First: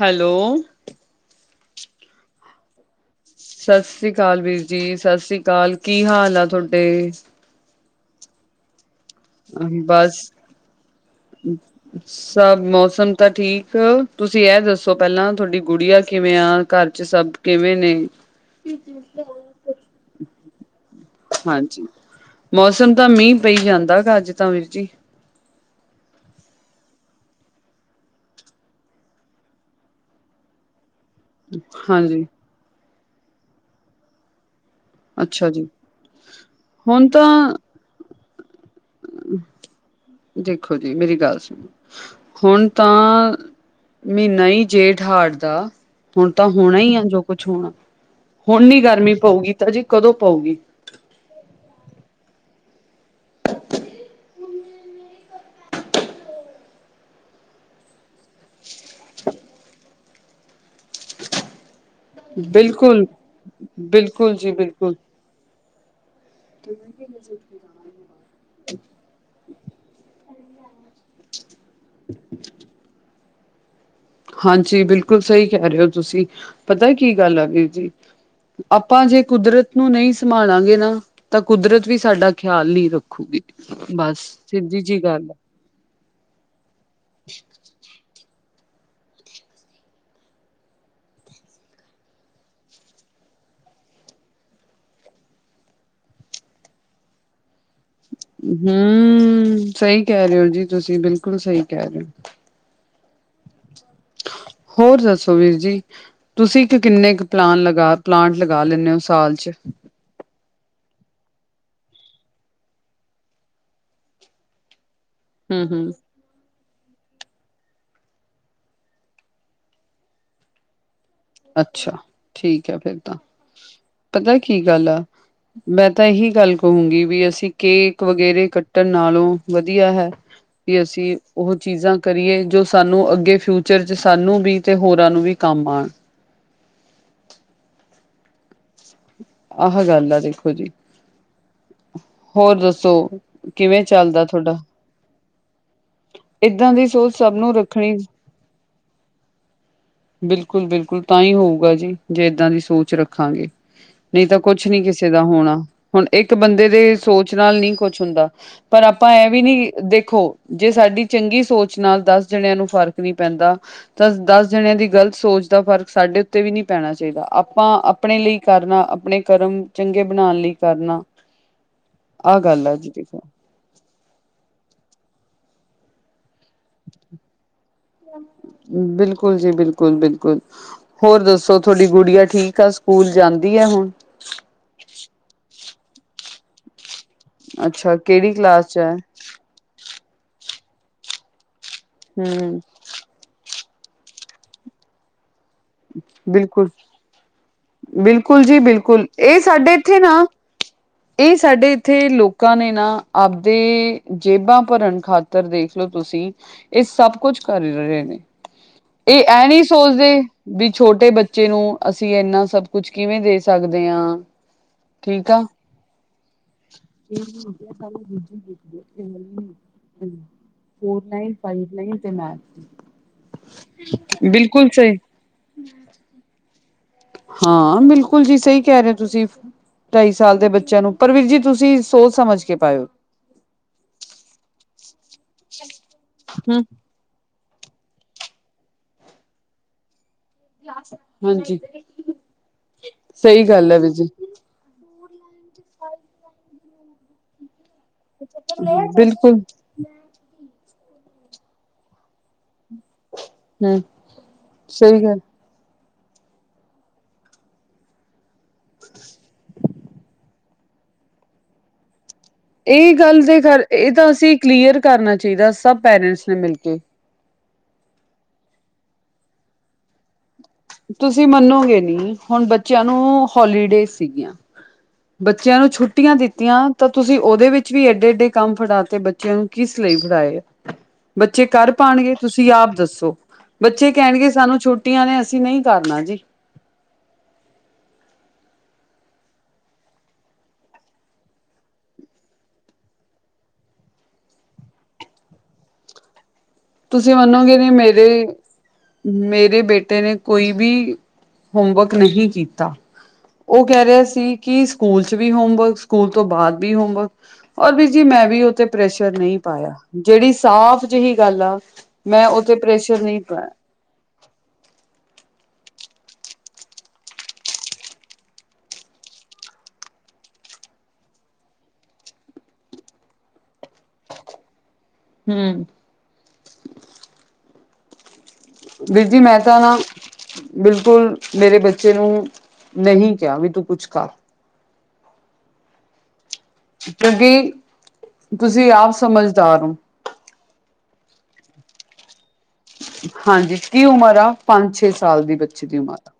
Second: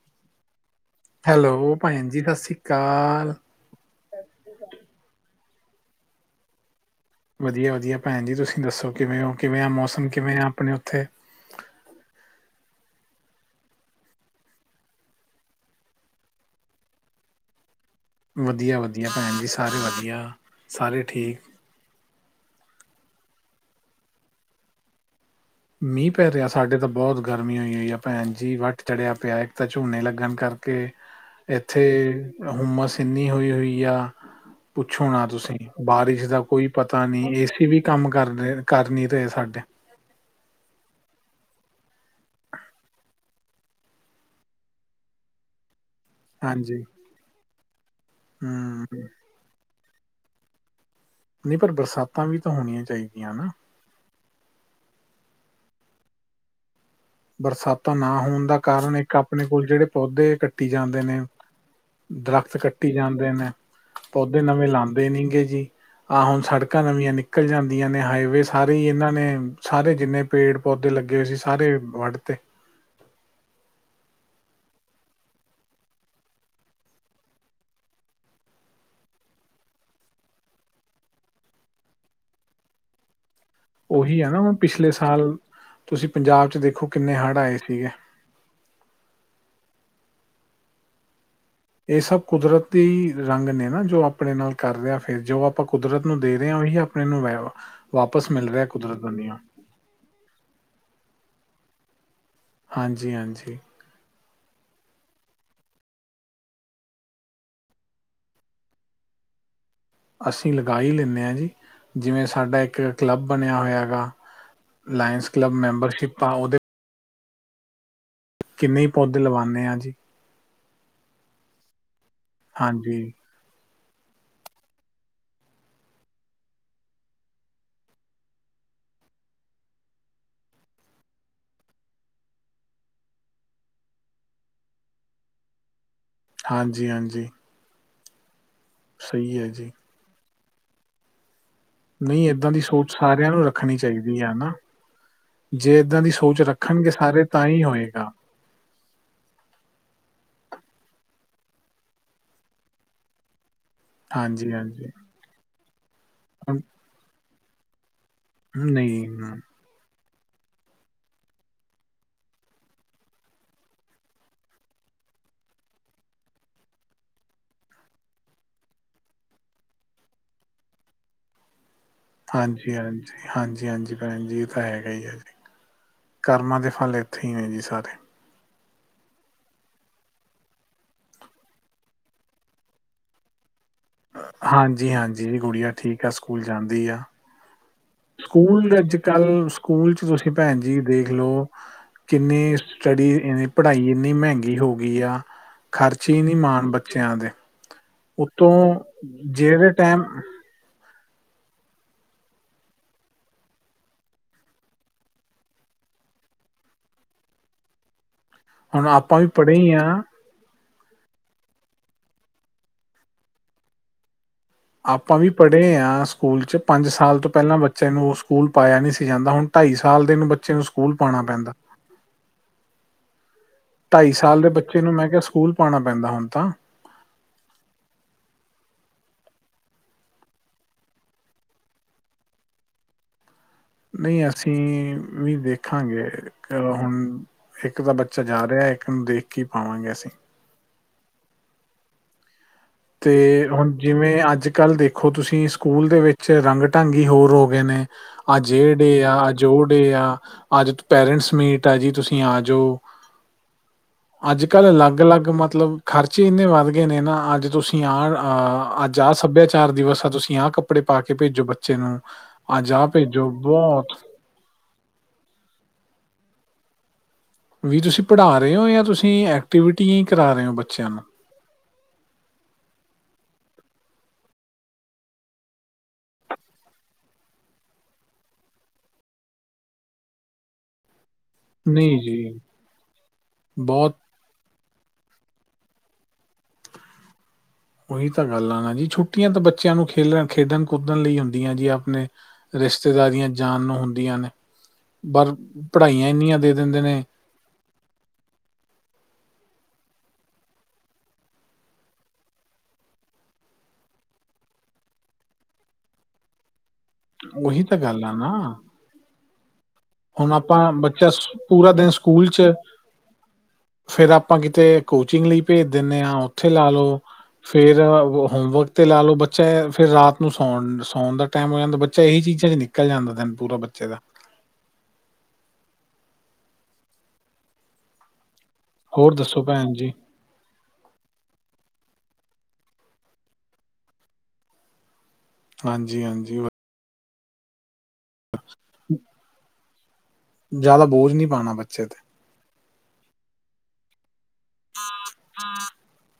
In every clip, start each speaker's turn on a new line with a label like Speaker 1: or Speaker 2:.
Speaker 1: Hello.
Speaker 2: Hello, ਭੈਣ ਜੀ ਸ਼ਸੀ ਕਾਲ।
Speaker 1: ਸਾਸੀ ਕਾਲ ਵੀਰ ਜੀ, ਸ਼ਸੀ ਕਾਲ, ਕੀ ਹਾਲ ਆ ਥੋਡੇ।
Speaker 2: ਵਧੀਆ-ਵਧੀਆ ਭੈਣ ਜੀ ਤੁਸੀਂ ਦੱਸੋ ਕਿਵੇਂ ਓ ਕਿਵੇਂ ਆ ਮੌਸਮ
Speaker 1: ਬਸ
Speaker 2: ਕਿਵੇਂ ਆ ਆਪਣੇ ਉੱਥੇ।
Speaker 1: [unintelligible] ਸਭ ਮੌਸਮ ਤਾਂ ਠੀਕ, ਤੁਸੀਂ ਇਹ ਦੱਸੋ ਪਹਿਲਾਂ ਤੁਹਾਡੀ ਗੁਡੀਆ ਕਿਵੇਂ ਆ, ਘਰ 'ਚ' ਸਭ ਕਿਵੇਂ ਨੇ।
Speaker 2: ਵਧੀਆ-ਵਧੀਆ ਭੈਣ ਜੀ ਸਾਰੇ ਵਧੀਆ ਸਾਰੇ ਠੀਕ।
Speaker 1: ਹਾਂਜੀ, ਮੌਸਮ ਤਾਂ ਮੀਂਹ ਪਈ ਜਾਂਦਾ ਗਾ ਅੱਜ ਤਾਂ ਵੀਰ ਜੀ।
Speaker 2: ਮੀਂਹ ਪੈ ਰਿਹਾ ਸਾਡੇ ਤਾਂ ਬਹੁਤ ਗਰਮੀ ਹੋਈ ਹੋਈ ਆ ਭੈਣ ਜੀ ਵੱਟ ਚੜਿਆ ਪਿਆ ਇੱਕ ਤਾਂ ਝੋਨੇ ਲੱਗਣ ਕਰ ਕੇ ਇੱਥੇ
Speaker 1: ਹਾਂਜੀ,
Speaker 2: ਹੁੰਮਸ ਇੰਨੀ ਹੋਈ ਹੋਈ ਆ। ਪੁੱਛੋ ਨਾ
Speaker 1: ਅੱਛਾ
Speaker 2: ਤੁਸੀਂ
Speaker 1: ਜੀ,
Speaker 2: ਬਾਰਿਸ਼ ਦਾ ਕੋਈ ਪਤਾ
Speaker 1: ਹੁਣ ਤਾਂ
Speaker 2: ਨਹੀਂ ਏਸੀ ਵੀ ਕੰਮ ਕਰ ਰ ਕਰ ਨਹੀਂ ਰਹੇ ਸਾਡੇ।
Speaker 1: ਦੇਖੋ ਜੀ ਮੇਰੀ ਗੱਲ ਸੁਣੋ। ਹੁਣ ਤਾਂ ਮਹੀਨਾ ਹੀ ਜੇਠ ਹਾੜ ਦਾ ਹੁਣ ਤਾਂ ਹੋਣਾ
Speaker 2: ਹਾਂਜੀ
Speaker 1: ਹੀ ਆ ਜੋ ਕੁਛ ਹੋਣਾ ਹੁਣ ਨੀ
Speaker 2: ਹਮ
Speaker 1: ਗਰਮੀ ਪਊਗੀ ਤਾਂ ਜੀ ਕਦੋਂ ਪਊਗੀ।
Speaker 2: ਨਹੀਂ ਪਰ ਬਰਸਾਤਾਂ ਵੀ ਤਾਂ ਹੋਣੀਆਂ ਚਾਹੀਦੀਆਂ ਨਾ। ਬਰਸਾਤਾਂ ਨਾ ਹੋਣ ਦਾ ਕਾਰਨ ਇੱਕ ਆਪਣੇ ਕੋਲ ਜਿਹੜੇ ਪੌਦੇ ਕੱਟੀ ਜਾਂਦੇ ਨੇ। ਦਰਖਤ ਕੱਟੀ
Speaker 1: ਬਿਲਕੁਲ
Speaker 2: ਜਾਂਦੇ ਨੇ
Speaker 1: ਬਿਲਕੁਲ
Speaker 2: ਪੌਦੇ
Speaker 1: ਜੀ
Speaker 2: ਨਵੇਂ
Speaker 1: ਬਿਲਕੁਲ
Speaker 2: ਲਾਂਦੇ ਨੀ ਗੇ ਜੀ। ਆਹ ਹੁਣ ਸੜਕਾਂ ਨਵੀਆਂ ਨਿਕਲ ਜਾਂਦੀਆਂ ਨੇ ਹਾਈਵੇ ਸਾਰੇ ਹੀ ਇਹਨਾਂ ਨੇ ਸਾਰੇ ਜਿੰਨੇ ਪੇੜ ਪੌਦੇ ਲੱਗੇ ਹੋਏ ਸੀ ਸਾਰੇ ਵੱਢ ਤੇ
Speaker 1: ਹਾਂਜੀ ਬਿਲਕੁਲ ਸਹੀ ਕਹਿ ਰਹੇ ਹੋ ਤੁਸੀਂ, ਪਤਾ ਕੀ ਗੱਲ ਆ ਵੀਰ ਜੀ ਆਪਾਂ ਜੇ ਕੁਦਰਤ ਨੂੰ ਨਹੀਂ ਸੰਭਾਲਾਂਗੇ ਨਾ ਤਾਂ ਕੁਦਰਤ ਵੀ ਸਾਡਾ ਖਿਆਲ ਨੀ ਰੱਖੂਗੀ, ਬੱਸ
Speaker 2: ਉਹੀ ਆ ਨਾ ਹੁਣ
Speaker 1: ਸਿੱਧੀ
Speaker 2: ਪਿਛਲੇ
Speaker 1: ਜੀ ਗੱਲ ਆ।
Speaker 2: ਸਾਲ ਤੁਸੀਂ ਪੰਜਾਬ 'ਚ' ਦੇਖੋ ਕਿੰਨੇ ਹੜ੍ਹ ਆਏ ਸੀਗੇ। ਇਹ ਸਭ ਕੁਦਰਤੀ ਦੇ ਰੰਗ ਨੇ ਨਾ ਜੋ ਆਪਣੇ ਨਾਲ ਕਰ ਰਿਹਾ ਫਿਰ ਜੋ ਆਪਾਂ ਕੁਦਰਤ ਨੂੰ ਦੇ ਰਹੇ ਆ ਉਹੀ ਆ ਨੂੰ ਵਾਪਸ ਮਿਲ ਰਿਹਾ ਕੁਦਰਤ ਬੰਨੀਓ।
Speaker 1: ਹਮ ਸਹੀ ਕਹਿ ਰਹੇ ਓ ਜੀ ਤੁਸੀਂ ਬਿਲਕੁਲ ਸਹੀ ਕਹਿ ਰਹੇ ਓ।
Speaker 2: ਹਾਂਜੀ- ਹਾਂਜੀ।
Speaker 1: ਹੋਰ ਦੱਸੋ ਵੀਰ ਜੀ? ਤੁਸੀਂ ਇੱਕ ਕਿੰਨੇ ਕੁ ਪਲਾਨ, ਪਲਾਂਟ ਲਗਾ ਲੈਂਦੇ ਹੋ ਸਾਲ 'ਚ।
Speaker 2: ਅਸੀਂ ਲਗਾ ਹੀ ਲੈਂਦੇ ਹਾਂ ਜੀ ਜਿਵੇਂ ਸਾਡਾ ਇੱਕ ਕਲੱਬ ਬਣਿਆ ਹੋਇਆ ਗਾ। ਲਾਇੰਸ ਕਲੱਬ
Speaker 1: ਹਮ ਹਮ
Speaker 2: ਮੈਂਬਰਸ਼ਿਪ ਆ ਉਹਦੇ ਕਿੰਨੇ ਪੌਦੇ ਲਵਾਉਂਦੇ ਹਾਂ ਜੀ।
Speaker 1: ਅੱਛਾ ਠੀਕ ਹੈ ਫਿਰ
Speaker 2: ਹਾਂਜੀ
Speaker 1: ਤਾਂ, ਪਤਾ ਕੀ ਗੱਲ ਆ ਮੈਂ ਤਾਂ ਇਹੀ ਗੱਲ ਕਹੂੰਗੀ ਵੀ ਅਸੀਂ ਕੇਕ ਵਗੈਰੇ ਕੱਟਣ ਨਾਲੋਂ ਵਧੀਆ ਹੈ ਵੀ ਅਸੀਂ ਉਹ ਚੀਜ਼ਾਂ ਕਰੀਏ ਜੋ ਸਾਨੂੰ ਅੱਗੇ ਫਿਊਚਰ 'ਚ ਸਾਨੂੰ ਵੀ ਤੇ ਹੋਰਾਂ ਨੂੰ ਵੀ ਕੰਮ ਆਣ।
Speaker 2: ਹਾਂਜੀ- ਹਾਂਜੀ। ਸਹੀ ਹੈ ਜੀ
Speaker 1: ਆਹ ਗੱਲ ਆ ਦੇਖੋ ਜੀ।
Speaker 2: ਨਹੀਂ ਏਦਾਂ
Speaker 1: ਹੋਰ
Speaker 2: ਦੀ ਸੋਚ
Speaker 1: ਦੱਸੋ
Speaker 2: ਸਾਰਿਆਂ ਨੂੰ ਰੱਖਣੀ
Speaker 1: ਕਿਵੇਂ
Speaker 2: ਚਾਹੀਦੀ
Speaker 1: ਚੱਲਦਾ
Speaker 2: ਆ ਨਾ।
Speaker 1: ਤੁਹਾਡਾ
Speaker 2: ਜੇ ਏਦਾਂ ਦੀ ਸੋਚ
Speaker 1: ਏਦਾਂ ਦੀ
Speaker 2: ਰੱਖਣਗੇ
Speaker 1: ਸੋਚ
Speaker 2: ਸਾਰੇ
Speaker 1: ਸਭ ਨੂੰ
Speaker 2: ਤਾਂਹੀ
Speaker 1: ਰੱਖਣੀ
Speaker 2: ਹੋਏਗਾ।
Speaker 1: ਬਿਲਕੁਲ ਬਿਲਕੁਲ ਤਾਂਹੀ ਹੋਊਗਾ ਜੀ। ਜੇ ਇੱਦਾਂ ਦੀ ਸੋਚ ਰੱਖਾਂਗੇ। ਨਹੀਂ ਤਾਂ
Speaker 2: ਹਾਂਜੀ
Speaker 1: ਕੁਛ ਨੀ
Speaker 2: ਹਾਂਜੀ
Speaker 1: ਕਿਸੇ ਦਾ ਹੋਣਾ। ਹੁਣ ਇੱਕ
Speaker 2: ਹੁਣ
Speaker 1: ਬੰਦੇ ਦੇ ਸੋਚ ਨਾਲ ਨਹੀਂ ਕੁਛ ਹੁੰਦਾ। ਪਰ
Speaker 2: ਨਹੀਂ
Speaker 1: ਆਪਾਂ ਇਹ
Speaker 2: ਨਾ।
Speaker 1: ਵੀ ਨੀ ਦੇਖੋ, ਜੇ ਸਾਡੀ ਚੰਗੀ ਸੋਚ ਨਾਲ ਦਸ ਜਾਣਿਆਂ ਨੂੰ ਫ਼ਰਕ ਨਹੀਂ ਪੈਂਦਾ। ਤਾਂ ਦਸ ਜਣਿਆਂ ਦੀ ਗ਼ਲਤ ਸੋਚ ਦਾ ਫਰਕ ਸਾਡੇ ਉੱਤੇ ਵੀ ਨੀ ਪੈਣਾ ਚਾਹੀਦਾ। ਆਪਾਂ ਆਪਣੇ ਲਈ ਕਰਨਾ ਆਪਣੇ ਕਰਮ ਚੰਗੇ ਬਣਾਉਣ ਲਈ ਕਰਨਾ। ਆਹ ਗੱਲ
Speaker 2: ਹਾਂਜੀ-
Speaker 1: ਆ ਜੀ
Speaker 2: ਹਾਂਜੀ,
Speaker 1: ਦੇਖੋ
Speaker 2: ਹਾਂਜੀ- ਹਾਂਜੀ। ਹਾਜੀ ਤਾਂ ਹੈਗਾ ਹੀ ਆ ਜੀ। ਕਰਮਾਂ ਦੇ ਫਲ ਇੱਥੇ ਹੀ ਨੇ ਜੀ ਸਾਰੇ।
Speaker 1: ਬਿਲਕੁਲ ਜੀ ਬਿਲਕੁਲ, ਬਿਲਕੁਲ। ਹੋਰ ਦੱਸੋ ਤੁਹਾਡੀ ਗੁੜੀਆ ਠੀਕ ਆ? ਸਕੂਲ ਜਾਂਦੀ ਆ ਹੁਣ?
Speaker 2: ਹਾਂਜੀ- ਹਾਂਜੀ। ਗੁੜੀਆ ਠੀਕ ਆ, ਸਕੂਲ ਜਾਂਦੀ ਆ।
Speaker 1: ਅੱਛਾ, ਕਿਹੜੀ ਕਲਾਸ 'ਚ?
Speaker 2: ਕੱਲ ਸਕੂਲ 'ਚ ਤੁਸੀਂ ਭੈਣ ਜੀ। ਦੇਖਲੋ ਕਿੰਨੇ
Speaker 1: ਹਮ
Speaker 2: ਸਟੱਡੀ, ਪੜ੍ਹਾਈ ਇੰਨੀ ਮਹਿੰਗੀ ਹੋ ਗਈ ਆ। ਖਰਚੇ ਹੀ ਨਹੀ ਮਾਣ
Speaker 1: ਬਿਲਕੁਲ
Speaker 2: ਬੱਚਿਆਂ ਦੇ,
Speaker 1: ਬਿਲਕੁਲ ਜੀ
Speaker 2: ਉਤੋਂ
Speaker 1: ਬਿਲਕੁਲ ਇਹ
Speaker 2: ਜਿਹੜੇ
Speaker 1: ਸਾਡੇ ਇੱਥੇ
Speaker 2: ਟਾਈਮ
Speaker 1: ਨਾ ਇਹ ਸਾਡੇ ਇੱਥੇ ਲੋਕਾਂ ਨੇ ਨਾ ਆਪਦੇ ਜੇਬਾਂ ਭਰਨ ਖਾਤਰ ਦੇਖਲਓ ਤੁਸੀਂ ਇਹ ਸਭ ਕੁਛ ਕਰ ਰਹੇ ਨੇ।
Speaker 2: ਹੁਣ ਆਪਾਂ
Speaker 1: ਇਹ
Speaker 2: ਵੀ
Speaker 1: ਐ
Speaker 2: ਪੜ੍ਹੇ
Speaker 1: ਨਹੀਂ
Speaker 2: ਹੀ ਹਾਂ
Speaker 1: ਸੋਚਦੇ ਵੀ ਛੋਟੇ ਬੱਚੇ ਨੂੰ। ਅਸੀਂ ਇੰਨਾ ਸਭ ਕੁਛ ਕਿਵੇਂ ਦੇ ਸਕਦੇ ਹਾਂ?
Speaker 2: ਆਪਾਂ ਵੀ
Speaker 1: ਠੀਕ ਆ
Speaker 2: ਪੜ੍ਹੇ ਹਾਂ। ਸਕੂਲ 'ਚ ਪੰਜ ਸਾਲ ਤੋਂ ਪਹਿਲਾਂ ਬੱਚੇ ਨੂੰ ਉਹ ਸਕੂਲ ਪਾਇਆ ਨਹੀਂ ਸੀ ਜਾਂਦਾ। ਹੁਣ ਢਾਈ ਸਾਲ ਦੇ ਨੂੰ ਬੱਚੇ ਨੂੰ ਸਕੂਲ
Speaker 1: ਫੋਰ
Speaker 2: ਪਾਉਣਾ
Speaker 1: ਨਾਈਨ,
Speaker 2: ਪੈਂਦਾ
Speaker 1: ਫਾਈਵ ਨਾਈਨ ਤੇ ਮੈਥ ਦੀ।
Speaker 2: ਢਾਈ ਸਾਲ ਦੇ ਬੱਚੇ ਨੂੰ ਮੈਂ ਕਿਹਾ ਸਕੂਲ ਪਾਣਾ ਪੈਂਦਾ ਹੁਣ ਤਾਂ।
Speaker 1: ਹਾਂ ਬਿਲਕੁਲ ਜੀ ਸਹੀ ਕਹਿ ਰਹੇ ਹੋ ਤੁਸੀਂ। ਢਾਈ ਸਾਲ ਦੇ ਬੱਚਿਆਂ ਨੂੰ ਪਰ ਵੀਰ ਜੀ ਤੁਸੀਂ ਸੋਚ ਸਮਝ ਕੇ ਪਾਈਓ।
Speaker 2: ਨਹੀਂ ਅਸੀਂ, ਵੀ ਵੇਖਾਂਗਾ ਇੱਕ
Speaker 1: ਹਮ
Speaker 2: ਹੁਣ। ਇੱਕ ਤਾਂ ਬੱਚਾ ਜਾ ਰਿਹਾ ਇੱਕ ਨੂੰ ਦੇਖ ਕੇ ਹੀ ਪਾਵਾਂਗੇ ਅਸੀਂ।
Speaker 1: [unintelligible] ਹਾਂਜੀ। ਸਹੀ
Speaker 2: ਅਤੇ ਹੁਣ
Speaker 1: ਗੱਲ ਹੈ ਵੀਰ ਜੀ
Speaker 2: ਜਿਵੇਂ ਅੱਜ-ਕੱਲ੍ਹ ਦੇਖੋ ਤੁਸੀਂ ਸਕੂਲ ਦੇ ਵਿੱਚ ਰੰਗ-ਢੰਗ ਹੀ ਹੋਰ ਹੋ ਗਏ ਨੇ। ਅਆ ਜੇੜੇ ਆ
Speaker 1: ਬਿਲਕੁਲ
Speaker 2: ਅਜੋੜ। ਆ ਅੱਜ ਪੇਰੈਂਟਸ ਮੀਟ ਆ ਜੀ। ਤੁਸੀਂ ਆ ਜੋ।
Speaker 1: ਹਮ
Speaker 2: ਅੱਜ-ਕੱਲ੍ਹ
Speaker 1: ਸਹੀ ਗੱਲ
Speaker 2: ਅਲੱਗ-ਅਲੱਗ ਮਤਲਬ ਖਰਚੇ ਇੰਨੇ ਵੱਧ ਗਏ ਨੇ ਨਾ ਅੱਜ ਤੁਸੀਂ। [unintelligible] ਅੱਜ ਆਹ ਸੱਭਿਆਚਾਰ ਦਿਵਸ ਆ ਤੁਸੀਂ ਆਹ ਕੱਪੜੇ ਪਾ ਕੇ ਭੇਜੋ ਬੱਚੇ ਨੂੰ। ਅੱਜ ਆਹ
Speaker 1: ਇਹ ਗੱਲ
Speaker 2: ਭੇਜੋ
Speaker 1: ਦੇ ਇਹ
Speaker 2: ਬਹੁਤ
Speaker 1: ਤਾਂ ਅਸੀਂ ਕਲੀਅਰ ਕਰਨਾ ਚਾਹੀਦਾ ਸਭ ਪੇਰੈਂਟਸ ਨੂੰ ਮਿਲਕੇ।
Speaker 2: ਵੀ ਤੁਸੀਂ ਪੜ੍ਹਾ ਰਹੇ ਓ ਜਾਂ ਤੁਸੀਂ ਐਕਟੀਵਿਟੀ ਕਰਾ ਰਹੇ ਓ?
Speaker 1: ਤੁਸੀਂ ਮੰਨੋਗੇ ਨੀ, ਹੁਣ ਬੱਚਿਆਂ ਨੂੰ ਹੋਲੀਡੇ ਸੀਗੀਆਂ। ਬੱਚਿਆਂ ਨੂੰ ਛੁੱਟੀਆਂ ਦਿੱਤੀਆਂ ਤਾਂ ਤੁਸੀਂ ਉਹਦੇ ਵਿੱਚ ਵੀ ਏਡੇ-ਏਡੇ ਕੰਮ ਫੜਾਤੇ ਬ ਚਿਆ ਨੂੰ ਕਿਸ ਲਈ ਫੜਾਏ ਆ।
Speaker 2: [inaudible]
Speaker 1: ਬੱਚੇ ਕਰ
Speaker 2: ਨਹੀਂ
Speaker 1: ਪਾਣਗੇ
Speaker 2: ਜੀ
Speaker 1: ਤੁਸੀਂ ਆਪ ਦੱਸੋ? ਬੱਚੇ
Speaker 2: ਬਹੁਤ
Speaker 1: ਕਹਿਣਗੇ ਸਾਨੂੰ ਛੋਟੀਆਂ ਨੇ ਅਸੀਂ ਨਹੀਂ ਕਰਨਾ ਜੀ।
Speaker 2: ਉਹੀ ਤਾਂ ਗੱਲ ਆ ਨਾ ਜੀ। ਛੁੱਟੀਆਂ ਤਾਂ ਬੱਚਿਆਂ ਨੂੰ ਖੇਡਣ ਖੇਡਣ ਕੁਦਣ ਲਈ ਹੁੰਦੀਆਂ ਜੀ ਆਪਣੇ। ਰਿਸ਼ਤੇਦਾਰੀਆਂ ਜਾਨ ਨੂੰ ਹੁੰਦੀਆਂ ਨੇ। ਪਰ ਪੜ੍ਹਾਈਆਂ ਇਨੀਆਂ ਦੇ ਦਿੰਦੇ ਨੇ।
Speaker 1: ਤੁਸੀਂ ਮੰਨੋਗੇ ਨੀ ਮੇਰੇ ਮੇਰੇ ਬੇਟੇ ਨੇ ਕੋਈ ਵੀ, ਹੋਮਵਰਕ ਨਹੀਂ ਕੀਤਾ। ਉਹ ਕਹਿ ਰਿਹਾ ਸੀ ਕਿ ਸਕੂਲ 'ਚ' ਵੀ ਹੋਮਵਰਕ ਸਕੂਲ ਤੋਂ ਬਾਅਦ ਵੀ ਹੋਮਵਰਕ।
Speaker 2: ਉਹੀ
Speaker 1: ਔਰ
Speaker 2: ਤਾਂ
Speaker 1: ਵੀਰ ਜੀ
Speaker 2: ਗੱਲ ਆ
Speaker 1: ਮੈਂ
Speaker 2: ਨਾ
Speaker 1: ਵੀ ਉਹ ਤੇ ਪ੍ਰੈਸ਼ਰ ਨਹੀਂ ਪਾਇਆ।
Speaker 2: ਹੁਣ
Speaker 1: ਜਿਹੜੀ
Speaker 2: ਆਪਾਂ
Speaker 1: ਸਾਫ
Speaker 2: ਬੱਚਾ
Speaker 1: ਜਿਹੀ
Speaker 2: ਸ-
Speaker 1: ਗੱਲ ਆ।
Speaker 2: ਪੂਰਾ ਦਿਨ
Speaker 1: ਮੈਂ
Speaker 2: ਸਕੂਲ 'ਚ
Speaker 1: ਉਹ ਤੇ ਪ੍ਰੈਸ਼ਰ ਨਹੀਂ ਪਾਇਆ।
Speaker 2: ਫਿਰ ਆਪਾਂ ਕਿਤੇ ਕੋਚਿੰਗ ਲਈ ਭੇਜ ਦਿਣੇ ਆ ਉੱਥੇ ਲਾ ਲਉ। ਫਿਰ ਹੋਮਵਰਕ 'ਤੇ ਲਾ ਲਉ ਬੱਚਾ ਫਿਰ ਰਾਤ ਨੂੰ ਸੌਣ- ਸੌਣ ਦਾ ਟਾਈਮ ਹੋ ਜਾਂਦਾ ਬੱਚਾ ਇਹੀ ਚੀਜ਼ਾਂ 'ਚ' ਨਿਕਲ ਨਿਕਲ ਜਾਂਦਾ ਦਿਨ ਪੂਰਾ ਬੱਚੇ ਦਾ
Speaker 1: ਹਮ। ਵੀਰ
Speaker 2: ਹੋਰ
Speaker 1: ਜੀ, ਮੈਂ
Speaker 2: ਦੱਸੋ
Speaker 1: ਤਾਂ
Speaker 2: ਭੈਣ
Speaker 1: ਨਾ
Speaker 2: ਜੀ
Speaker 1: ਬਿਲਕੁਲ ਮੇਰੇ ਬੱਚੇ ਨੂੰ [inaudible] ਨਹੀਂ ਕਿਹਾ ਵੀ ਤੂੰ ਕੁਛ ਖਾ
Speaker 2: ਹਾਂਜੀ-ਹਾਂਜੀ।
Speaker 1: ਕਿਉਂਕਿ [inaudible] ਤੁਸੀਂ ਆਪ ਸਮਝਦਾਰ ਓ।
Speaker 2: ਜ਼ਿਆਦਾ ਬੋਝ ਨਹੀਂ ਪਾਣਾ ਬੱਚੇ 'ਤੇ
Speaker 1: ਹਾਂਜੀ, ਕੀ ਉਮਰ ਆ ਪੰਜ-ਛੇ ਸਾਲ ਦੀ ਬੱਚੇ ਦੀ ਉਮਰ ਆ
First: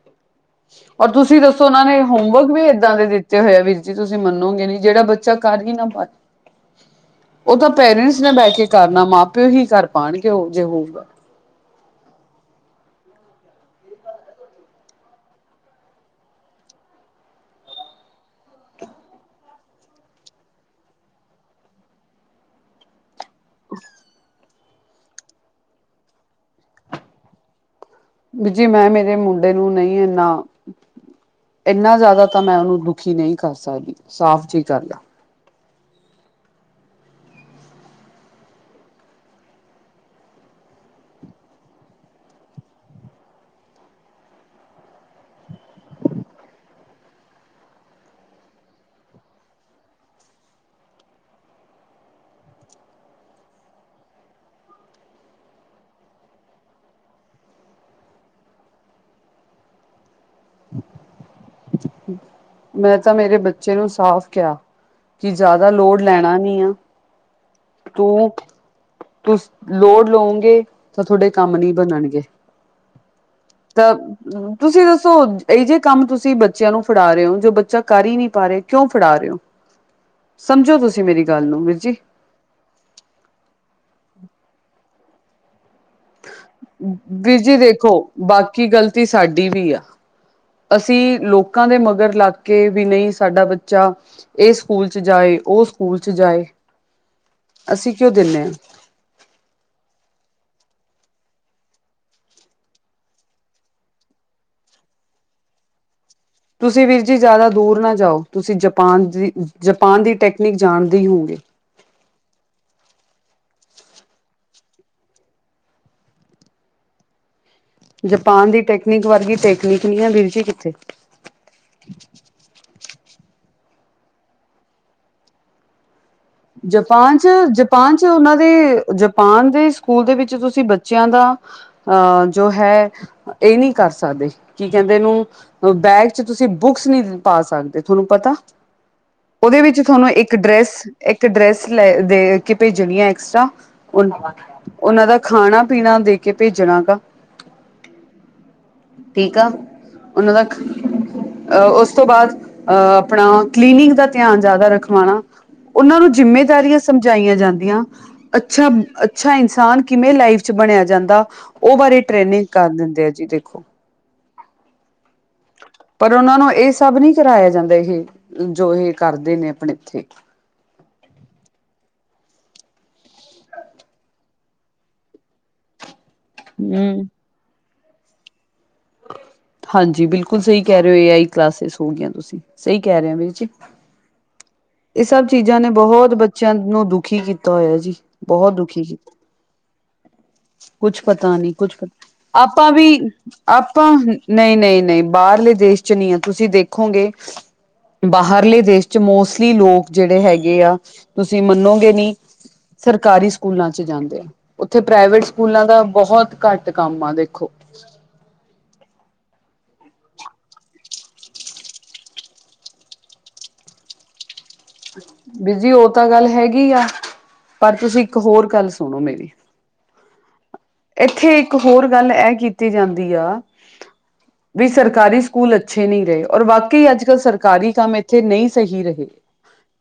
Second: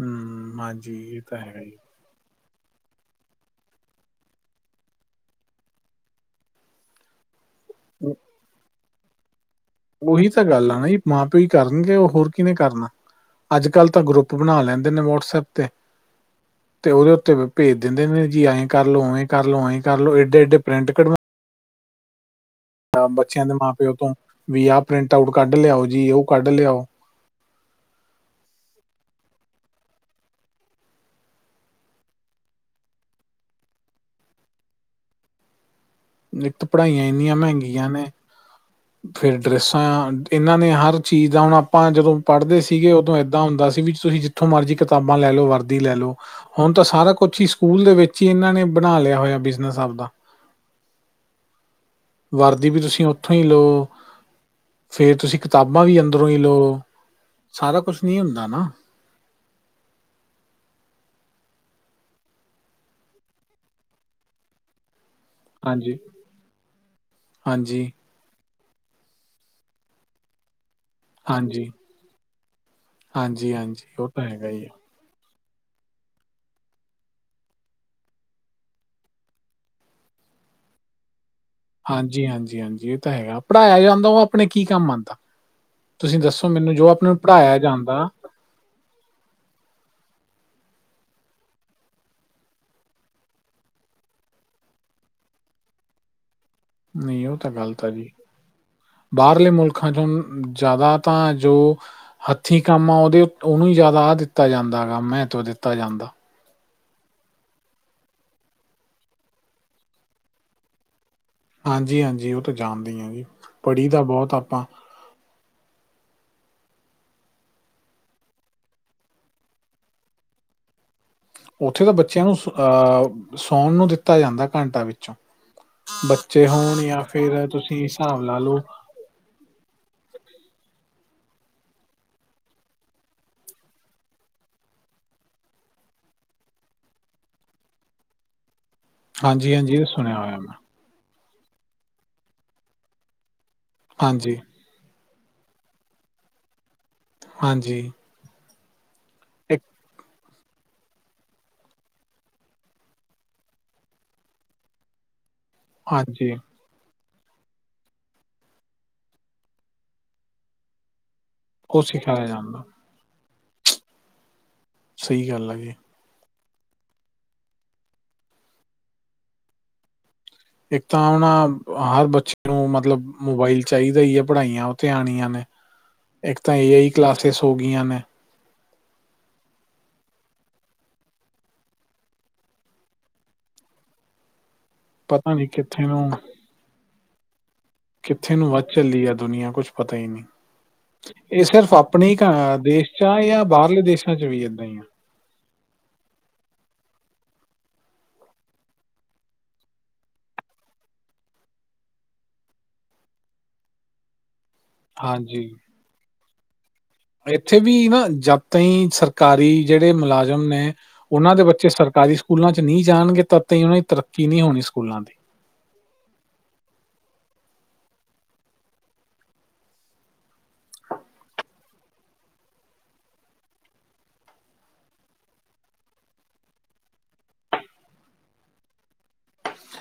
Speaker 2: ਹਮ। ਹਾਂਜੀ
Speaker 1: ਔਰ
Speaker 2: ਇਹ ਤਾਂ
Speaker 1: ਤੁਸੀਂ
Speaker 2: ਹੈਗਾ
Speaker 1: ਦੱਸੋ
Speaker 2: ਹੀ
Speaker 1: ਉਹਨਾਂ ਨੇ ਹੋਮਵਰਕ ਵੀ ਏਦਾਂ ਦੇ ਦਿੱਤੇ ਹੋਏ ਆ ਵੀਰ ਜੀ ਤੁਸੀਂ ਮੰਨੋਗੇ ਨੀ ਜਿਹੜਾ ਬੱਚਾ ਕਰ ਹੀ ਨਾ ਪਾਏ
Speaker 2: [inaudible]
Speaker 1: ਉਹ ਤਾਂ ਪੇਰੈਂਟਸ ਨੇ ਬਹਿ ਕੇ ਕਰਨਾ ਮਾਂ-ਪਿਓ ਹੀ ਕਰ
Speaker 2: ਉਹੀ
Speaker 1: ਪਾਉਣਗੇ
Speaker 2: ਤਾਂ
Speaker 1: ਉਹ ਜੇ
Speaker 2: ਗੱਲ ਆ ਨਾ ਜੀ
Speaker 1: ਹੋਊਗਾ।
Speaker 2: ਮਾਂ ਕਰਨਗੇ ਉਹ ਹੋਰ ਕਿਨੇ ਕਰਨਾ [inaudible] ਅੱਜ-ਕੱਲ੍ਹ ਤਾਂ ਲੈਂਦੇ ਨੇ ਵੌਟਸਐਪ 'ਤੇ 'ਤੇ ਉਹਦੇ ਉੱਤੇ ਭੇਜ ਦਿੰਦੇ ਨੇ ਜੀ ਐਏਂ ਵੇਂ ਏਂ ਕਰਲੋ ਇਡੇ ਏਡੇ-ਏਡੇ ਪ੍ਰਿੰਟ ਕੱਢਵਾ ਬੱਚਿਆਂ ਦੇ ਮਾਂ-ਪਿਓ ਤੋਂ ਵੀ ਆਹ ਪ੍ਰਿੰਟ ਆਊਟ ਕੱਢ ਲਿਆਓ ਜੀ, ਉਹ ਕੱਢ ਲਿਆਓ
Speaker 1: ਵੀਜੀ ਮੈਂ ਮੇਰੇ ਮੁੰਡੇ ਨੂੰ ਨਹੀਂ ਇੰਨਾ ਇੰਨਾ ਜ਼ਿਆਦਾ ਤਾ ਮੈਂ ਉਹਨੂੰ ਦੁਖੀ ਨਹੀਂ ਕਰ ਸਕਦੀ ਸਾਫ਼ ਜੀ ਗੱਲ ਆ
Speaker 2: ਨਿੱਤ ਪੜ੍ਹਾਈਆਂ ਇੰਨੀਆਂ ਮਹਿੰਗੀਆਂ ਨੇ [inaudible] ਫਿਰ ਡਰੈਸਾਂ ਇਹਨਾਂ ਨੇ ਹਰ ਚੀਜ਼ ਦਾ ਹੁਣ ਆਪਾਂ ਜਦੋਂ ਪੜ੍ਹਦੇ ਸੀਗੇ ਉਦੋਂ ਇੱਦਾਂ ਹੁੰਦਾ ਸੀ ਵੀ ਤੁਸੀਂ ਜਿੱ ਜਿੱਥੋਂ ਮਰਜ਼ੀ ਕਿਤਾਬਾਂ ਲੈ ਲੋ, ਵਰਦੀ ਲੈ ਲੋ ਹੁਣ ਤਾਂ ਸਾਰਾ ਕੁਛ ਹੀ ਸਕੂਲ ਦੇ ਵਿੱਚ ਹੀ ਇਹਨਾਂ ਨੇ ਬਣਾ ਲਿਆ ਹੋਇਆ ਬਿਜਨਸ ਆਬਦਾ ਵਰਦੀ ਵੀ ਤੁਸੀਂ ਉੱਥੋਂ ਹੀ ਲਓ। ਫਿਰ ਤੁਸੀਂ ਕਿਤਾਬਾਂ ਵੀ ਅੰਦਰੋਂ ਹੀ ਲਉ [inaudible] ਸਾਰਾ ਕੁਛ ਨੀ ਹੁੰਦਾ ਨਾ।
Speaker 1: [inaudible] ਮੈਂ ਤਾਂ ਮੇਰੇ ਬੱਚੇ ਨੂੰ ਸਾਫ਼ ਕਿਹਾ ਕਿ ਜ਼ਿਆਦਾ
Speaker 2: ਹਾਂਜੀ।
Speaker 1: ਲੋੜ ਲੈਣਾ ਨੀ ਆ,
Speaker 2: ਹਾਂਜੀ,
Speaker 1: [inaudible] ਤੂੰ ਤੁਸੀਂ ਲੋਡ ਲਉਗੇ ਤਾਂ ਤੋਂਹਡੇ ਕੰਮ ਨੀ ਬਣਨਗੇ।
Speaker 2: ਹਾਂਜੀ-ਹਾਂਜੀ।
Speaker 1: ਤਾਂ [inaudible] ਤੁਸੀਂ ਦੱਸੋ? ਇਹ ਜਿਹੇ ਕੰਮ ਤੁਸੀਂ ਬੱਚਿਆਂ ਨੂੰ ਫੜਾ ਰਹੇ ਹੋ, ਜੋ ਬੱਚਾ ਕਰ ਹੀ ਨਹੀਂ ਪਾ ਰਿਹਾ ਕਿਉਂ ਫੜਾ ਰਹੇ ਹੋ? ਸਮਝੋ ਤੁਸੀਂ ਮੇਰੀ ਗੱਲ ਨੂੰ। ਜੀ।
Speaker 2: ਹਾਂਜੀ-ਹਾਂਜੀ ਹਾਂਜੀ, ਇਹ ਤਾਂ ਹੈਗਾ ਪੜ੍ਹਾਇਆ ਜਾਂਦਾ ਉਹ ਆਪਣੇ ਕੀ ਕੰਮ ਆਉਂਦਾ? ਤੁਸੀਂ ਦੱਸੋ ਮੈਨੂੰ ਜੋ ਆਪਾਂ ਨੂੰ ਪੜ੍ਹਾਇਆ ਜਾਂਦਾ
Speaker 1: ਕੀ ਗ਼ਲਤੀ ਸਾਡੀ ਵੀ ਆ ਅਸੀਂ ਲੋਕਾਂ ਦੇ ਮਗਰ ਲੱਗ ਕੇ ਵੀ ਨਹੀਂ ਸਾਡਾ ਬੱਚਾ ਇਹ ਸਕੂਲ 'ਚ' ਜਾਏ ਉਹ ਸਕੂਲ 'ਚ'ਜਾਏ।
Speaker 2: ਨਹੀਂ ਉਹ ਤਾਂ ਗਲਤ ਹੈ ਜੀ। ਬਾਹਰਲੇ ਮੁਲਕਾਂ ਚੋਂ ਜ਼ਿਆਦਾ ਤਾਂ ਜੋ ਹੱਥੀਂ ਕੰਮ ਆ ਉਹਦੇ ਉਹਨੂੰ ਹੀ ਜ਼ਿਆਦਾ ਆਹ ਦਿੱਤਾ ਜਾਂਦਾ ਹੈਗਾ ਮਹੱਤਵ ਦਿੱਤਾ ਜਾਂਦਾ।
Speaker 1: ਤੁਸੀਂ ਵੀਰ ਜੀ ਜ਼ਿਆਦਾ ਦੂਰ ਨਾ ਜਾਓ ਤੁਸੀਂ ਜਪਾਨ ਦੀ ਜਪਾਨ ਦੀ ਟੈਕਨੀਕ ਜਾਣਦੇ ਹੋਗੇ
Speaker 2: ਹਾਂਜੀ-ਹਾਂਜੀ ਉਹ ਤਾਂ ਜਾਣਦੇ ਹਾਂ ਹੀ ਆ ਪੜ੍ਹੀ ਦਾ ਬਹੁਤ ਆਪਾਂ
Speaker 1: ਜਪਾਨ ਦੀ ਟੈਕਨੀਕ ਵਰਗੀ ਟੈਕਨੀਕ ਨੀ ਆ ਵੀਰ ਜੀ ਕਿੱਥੇ
Speaker 2: ਉੱਥੇ ਤਾਂ ਬੱਚਿਆਂ ਨੂੰ ਅਹ ਸੌਣ ਨੂੰ ਦਿੱਤਾ ਜਾਂਦਾ ਘੰਟਾ ਵਿੱਚੋਂ ਬੱਚੇ ਹੋਣ ਜਾਂ
Speaker 1: ਜਪਾਨ
Speaker 2: ਫਿਰ ਤੁਸੀਂ ਹਿਸਾਬ ਲਾ ਲਓ।
Speaker 1: ਪਾਨ ਦੇ ਸਕੂਲ ਦੇ ਵਿੱਚ ਤੁਸੀਂ ਬੱਚਿਆਂ ਦਾ ਅ ਜੋ ਹੈ। ਇਹ ਨਹੀਂ ਕਰ ਸਕਦੇ ਕੀ ਕਹਿੰਦੇ ਇਹਨੂੰ ਬੈਗ 'ਚ ਤੁਸੀਂ ਬੁੱਕਸ ਨਹੀਂ ਪਾ ਸਕਦੇ ਥੋਨੂੰ ਪਤਾ
Speaker 2: ਹਾਂਜੀ
Speaker 1: ਉਹਦੇ ਵਿੱਚ
Speaker 2: ਹਾਂਜੀ
Speaker 1: ਥੋਨੂੰ
Speaker 2: ਸੁਣਿਆ
Speaker 1: ਇੱਕ
Speaker 2: ਹੋਇਆ ਮੈਂ
Speaker 1: ਡਰੈਸ ਇੱਕ ਡਰੈਸ ਲੈ ਦੇ ਕੇ ਭੇਜਣੀ ਆ ਐਕਸਟਰਾ [unintelligible]
Speaker 2: ਹਾਂਜੀ
Speaker 1: ਉਹਨਾਂ ਦਾ ਖਾਣਾ-ਪੀਣਾ ਦੇ ਕੇ ਭੇਜਣਾ ਗਾ।
Speaker 2: ਹਾਂਜੀ।
Speaker 1: ਟੀਕਾ ਆ
Speaker 2: ਇੱਕ
Speaker 1: ਉਹਨਾਂ ਦਾ ਅਹ ਉਸ ਤੋਂ ਬਾਅਦ ਅਹ ਆਪਣਾ ਕਲੀਨਿੰਗ ਦਾ ਧਿਆਨ ਜ਼ਿਆਦਾ ਰਖਵਾਣਾ। ਉਹਨਾਂ ਨੂੰ
Speaker 2: ਹਾਂਜੀ
Speaker 1: ਜਿੰਮੇਦਾਰੀਆਂ ਸਮਝਾਈਆਂ ਜਾਂਦੀਆਂ ਅੱਛਾ-ਅੱਛਾ ਇਨਸਾਨ ਕਿਵੇਂ ਲਾਈਫ਼ 'ਚ ਕਿਵੇਂ ਬਣਿਆ ਜਾਂਦਾ। ਉਹ ਬਾਰੇ
Speaker 2: ਸਿਖਾਇਆ
Speaker 1: ਟ੍ਰੇਨਿੰਗ
Speaker 2: ਜਾਂਦਾ
Speaker 1: ਕਰ ਦਿੰਦੇ ਆ ਜੀ ਦੇਖੋ।
Speaker 2: ਸਹੀ ਗੱਲ ਐ ਜੇ।
Speaker 1: ਪਰ ਉਹਨਾਂ ਨੂੰ ਇਹ ਸਭ ਨਹੀਂ ਕਰਾਇਆ ਜਾਂਦਾ ਇਹ ਜੋ ਇਹ ਕਰਦੇ ਨੇ ਆਪਣੇ ਇੱਥੇ
Speaker 2: ਇੱਕ ਤਾਂ ਹਨਾ ਹਰ ਬੱਚੇ ਨੂੰ ਮਤਲਬ ਮੋਬਾਈਲ ਚਾਹੀਦਾ ਹੀ ਆ। ਪੜ੍ਹਾਈਆਂ ਉਥੇ ਆਣੀਆਂ ਨੇ ਇੱਕ ਤਾਂ ਏ ਆਈ
Speaker 1: ਹਮ
Speaker 2: ਕਲਾਸਿਸ ਹੋ ਗਈਆਂ ਨੇ।
Speaker 1: ਹਾਂਜੀ ਬਿਲਕੁਲ ਸਹੀ ਕਹਿ ਰਹੇ ਹੋ ਏ ਆਈ ਕਲਾਸਿਸ ਹੋ ਗਈਆਂ ਤੁਸੀਂ ਸਹੀ ਕਹਿ ਰਹੇ ਹੋ ਵੀਰ ਜੀ। ਇਹ ਸਭ
Speaker 2: ਪਤਾ ਨਹੀਂ
Speaker 1: ਚੀਜ਼ਾਂ ਨੇ
Speaker 2: ਕਿੱਥੇ ਨੂੰ
Speaker 1: ਬਹੁਤ ਬੱਚਿਆਂ ਨੂੰ ਦੁਖੀ ਕੀਤਾ ਹੋਇਆ ਜੀ।
Speaker 2: ਕਿੱਥੇ ਨੂੰ
Speaker 1: ਬਹੁਤ
Speaker 2: ਵੱਧ ਚੱਲੀ ਐ ਦੁਨੀਆਂ ਕੁਛ ਪਤਾ ਹੀ ਨਹੀਂ।
Speaker 1: ਕੁੱਛ ਪਤਾ
Speaker 2: ਇਹ
Speaker 1: ਨੀ
Speaker 2: ਸਿਰਫ
Speaker 1: ਕੁੱਛ
Speaker 2: ਆਪਣੇ ਹੀ ਘ
Speaker 1: ਪਤਾ ਆਪਾਂ
Speaker 2: ਦੇਸ਼
Speaker 1: ਵੀ
Speaker 2: 'ਚ ਆ ਜਾਂ ਬਾਹਰਲੇ
Speaker 1: ਆਪਾਂ
Speaker 2: ਦੇਸ਼ਾਂ 'ਚ ਵੀ
Speaker 1: ਨਹੀਂ
Speaker 2: ਇੱਦਾਂ ਹੀ
Speaker 1: -ਨਹੀਂ
Speaker 2: ਆ
Speaker 1: ਨਹੀਂ ਬਾਹਰਲੇ ਦੇਸ਼ 'ਚ ਨਹੀਂ ਐ ਤੁਸੀਂ ਦੇਖੋਗੇ ਬਾਹਰਲੇ ਦੇਸ਼ ਚ ਮੋਸਟ ਵੀ ਲੋਕ ਜਿਹੜੇ ਹੈਗੇ ਆ ਤੁਸੀਂ ਮੰਨੋਗੇ ਨੀ। ਸਰਕਾਰੀ ਸਕੂਲਾਂ 'ਚ ਜਾਂਦੇ ਆ ਉੱਥੇ ਪ੍ਰਾਈਵੇਟ
Speaker 2: ਹਾਂਜੀ
Speaker 1: ਸਕੂਲਾਂ ਦਾ ਬਹੁਤ ਘੱਟ ਕੰਮ ਆ। ਦੇਖੋ
Speaker 2: ਇੱਥੇ ਵੀ ਨਾ ਜਦ ਤਾਂਈ ਸਰਕਾਰੀ ਜਿਹੜੇ ਮੁਲਾਜ਼ਮ ਨੇ ਉਹਨਾਂ ਦੇ ਬੱਚੇ ਸਰਕਾਰੀ ਸਕੂਲਾਂ 'ਚ ਨਹੀਂ ਜਾਣਗੇ ਤਦ ਤਾਹੀ ਉਹਨਾਂ ਤਰੱਕੀ ਨਹੀਂ ਹੋਣੀ। ਸਕੂਲਾਂ ਦੀ।
Speaker 1: ਬੀਜੀ ਉਹ ਤਾਂ ਗੱਲ ਹੈਗੀ ਆ ਪਰ ਤੁਸੀਂ ਇੱਕ ਹੋਰ ਗੱਲ ਸੁਣੋ ਮੇਰੀ
Speaker 2: [inaudible]
Speaker 1: ਇੱਥੇ ਇੱਕ ਹੋਰ ਗੱਲ ਐ ਕੀਤੀ ਜਾਂਦੀ ਆ
Speaker 2: [inaudible]
Speaker 1: ਵੀ ਸਰਕਾਰੀ ਸਕੂਲ ਅੱਛੇ ਨਹੀਂ ਰਹੇ ਔਰ ਵਾਕਈ ਅੱਜ - ਕੱਲ੍ਹ ਸਰਕਾਰੀ ਕੰਮ ਇੱਥੇ ਨਹੀਂ ਸਹੀ ਰਹੇ।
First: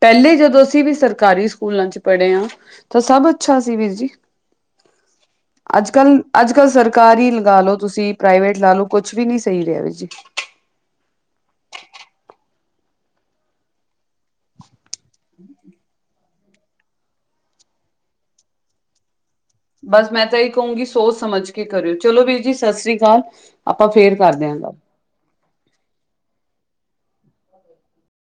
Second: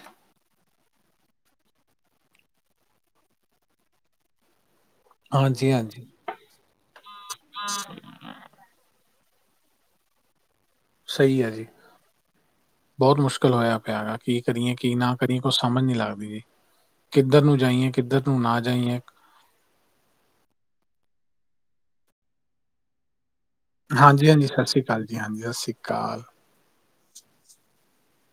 Speaker 1: ਪਹਿਲੇ ਜਦੋਂ ਅਸੀਂ ਵੀ ਸਰਕਾਰੀ ਸਕੂਲਾਂ 'ਚ ਪੜ੍ਹੇ ਹਾਂ ਤਾਂ ਸਭ ਅੱਛਾ ਸੀ ਵੀਰ ਜੀ।
Speaker 2: ਹਾਂਜੀ, ਹਾਂਜੀ।
Speaker 1: ਅੱਜ-ਕੱਲ੍ਹ ਅੱਜ- ਕੱਲ੍ਹ ਸਰਕਾਰੀ ਲਗਾ ਲੋ ਤੁਸੀਂ ਪ੍ਰਾਈਵੇਟ ਲਾ ਲਓ ਕੁਛ ਵੀ ਨੀ ਸਹੀ ਰਿਹਾ ਵੀਰ ਜੀ।
Speaker 2: ਸਹੀ ਆ ਜੀ। ਬਹੁਤ ਮੁਸ਼ਕਿਲ ਹੋਇਆ ਪਿਆ ਗਾ ਕੀ ਕਰੀਏ ਕੀ ਨਾ ਕਰੀਏ ਏ ਕੁਛ ਸਮਝ ਨੀ ਲੱਗਦੀ ਜੀ। ਕਿੱਧਰ ਨੂੰ ਜਾਂਈਏ ਕਿੱਧਰ ਨੂੰ ਨਾ ਜਾਂਈਏ।
Speaker 1: ਬਸ ਮੈਂ ਤਾਂ ਇਹ ਕਹੂੰਗੀ ਸੋਚ ਸਮਝ ਕਰਿਓ ਚਲੋ ਵੀਰ ਜੀ ਸਾਸਰੀ ਕਾਲ। ਆਪਾਂ ਫੇਰ
Speaker 2: ਹਾਂਜੀ,
Speaker 1: ਕਰਦੇ ਆ
Speaker 2: ਸਤਿ
Speaker 1: ਗੱਲ।
Speaker 2: ਸ਼੍ਰੀ ਅਕਾਲ ਹਾਂਜੀ ਹਾਂਜੀ ਸਸਰੀ ਕਾਲ।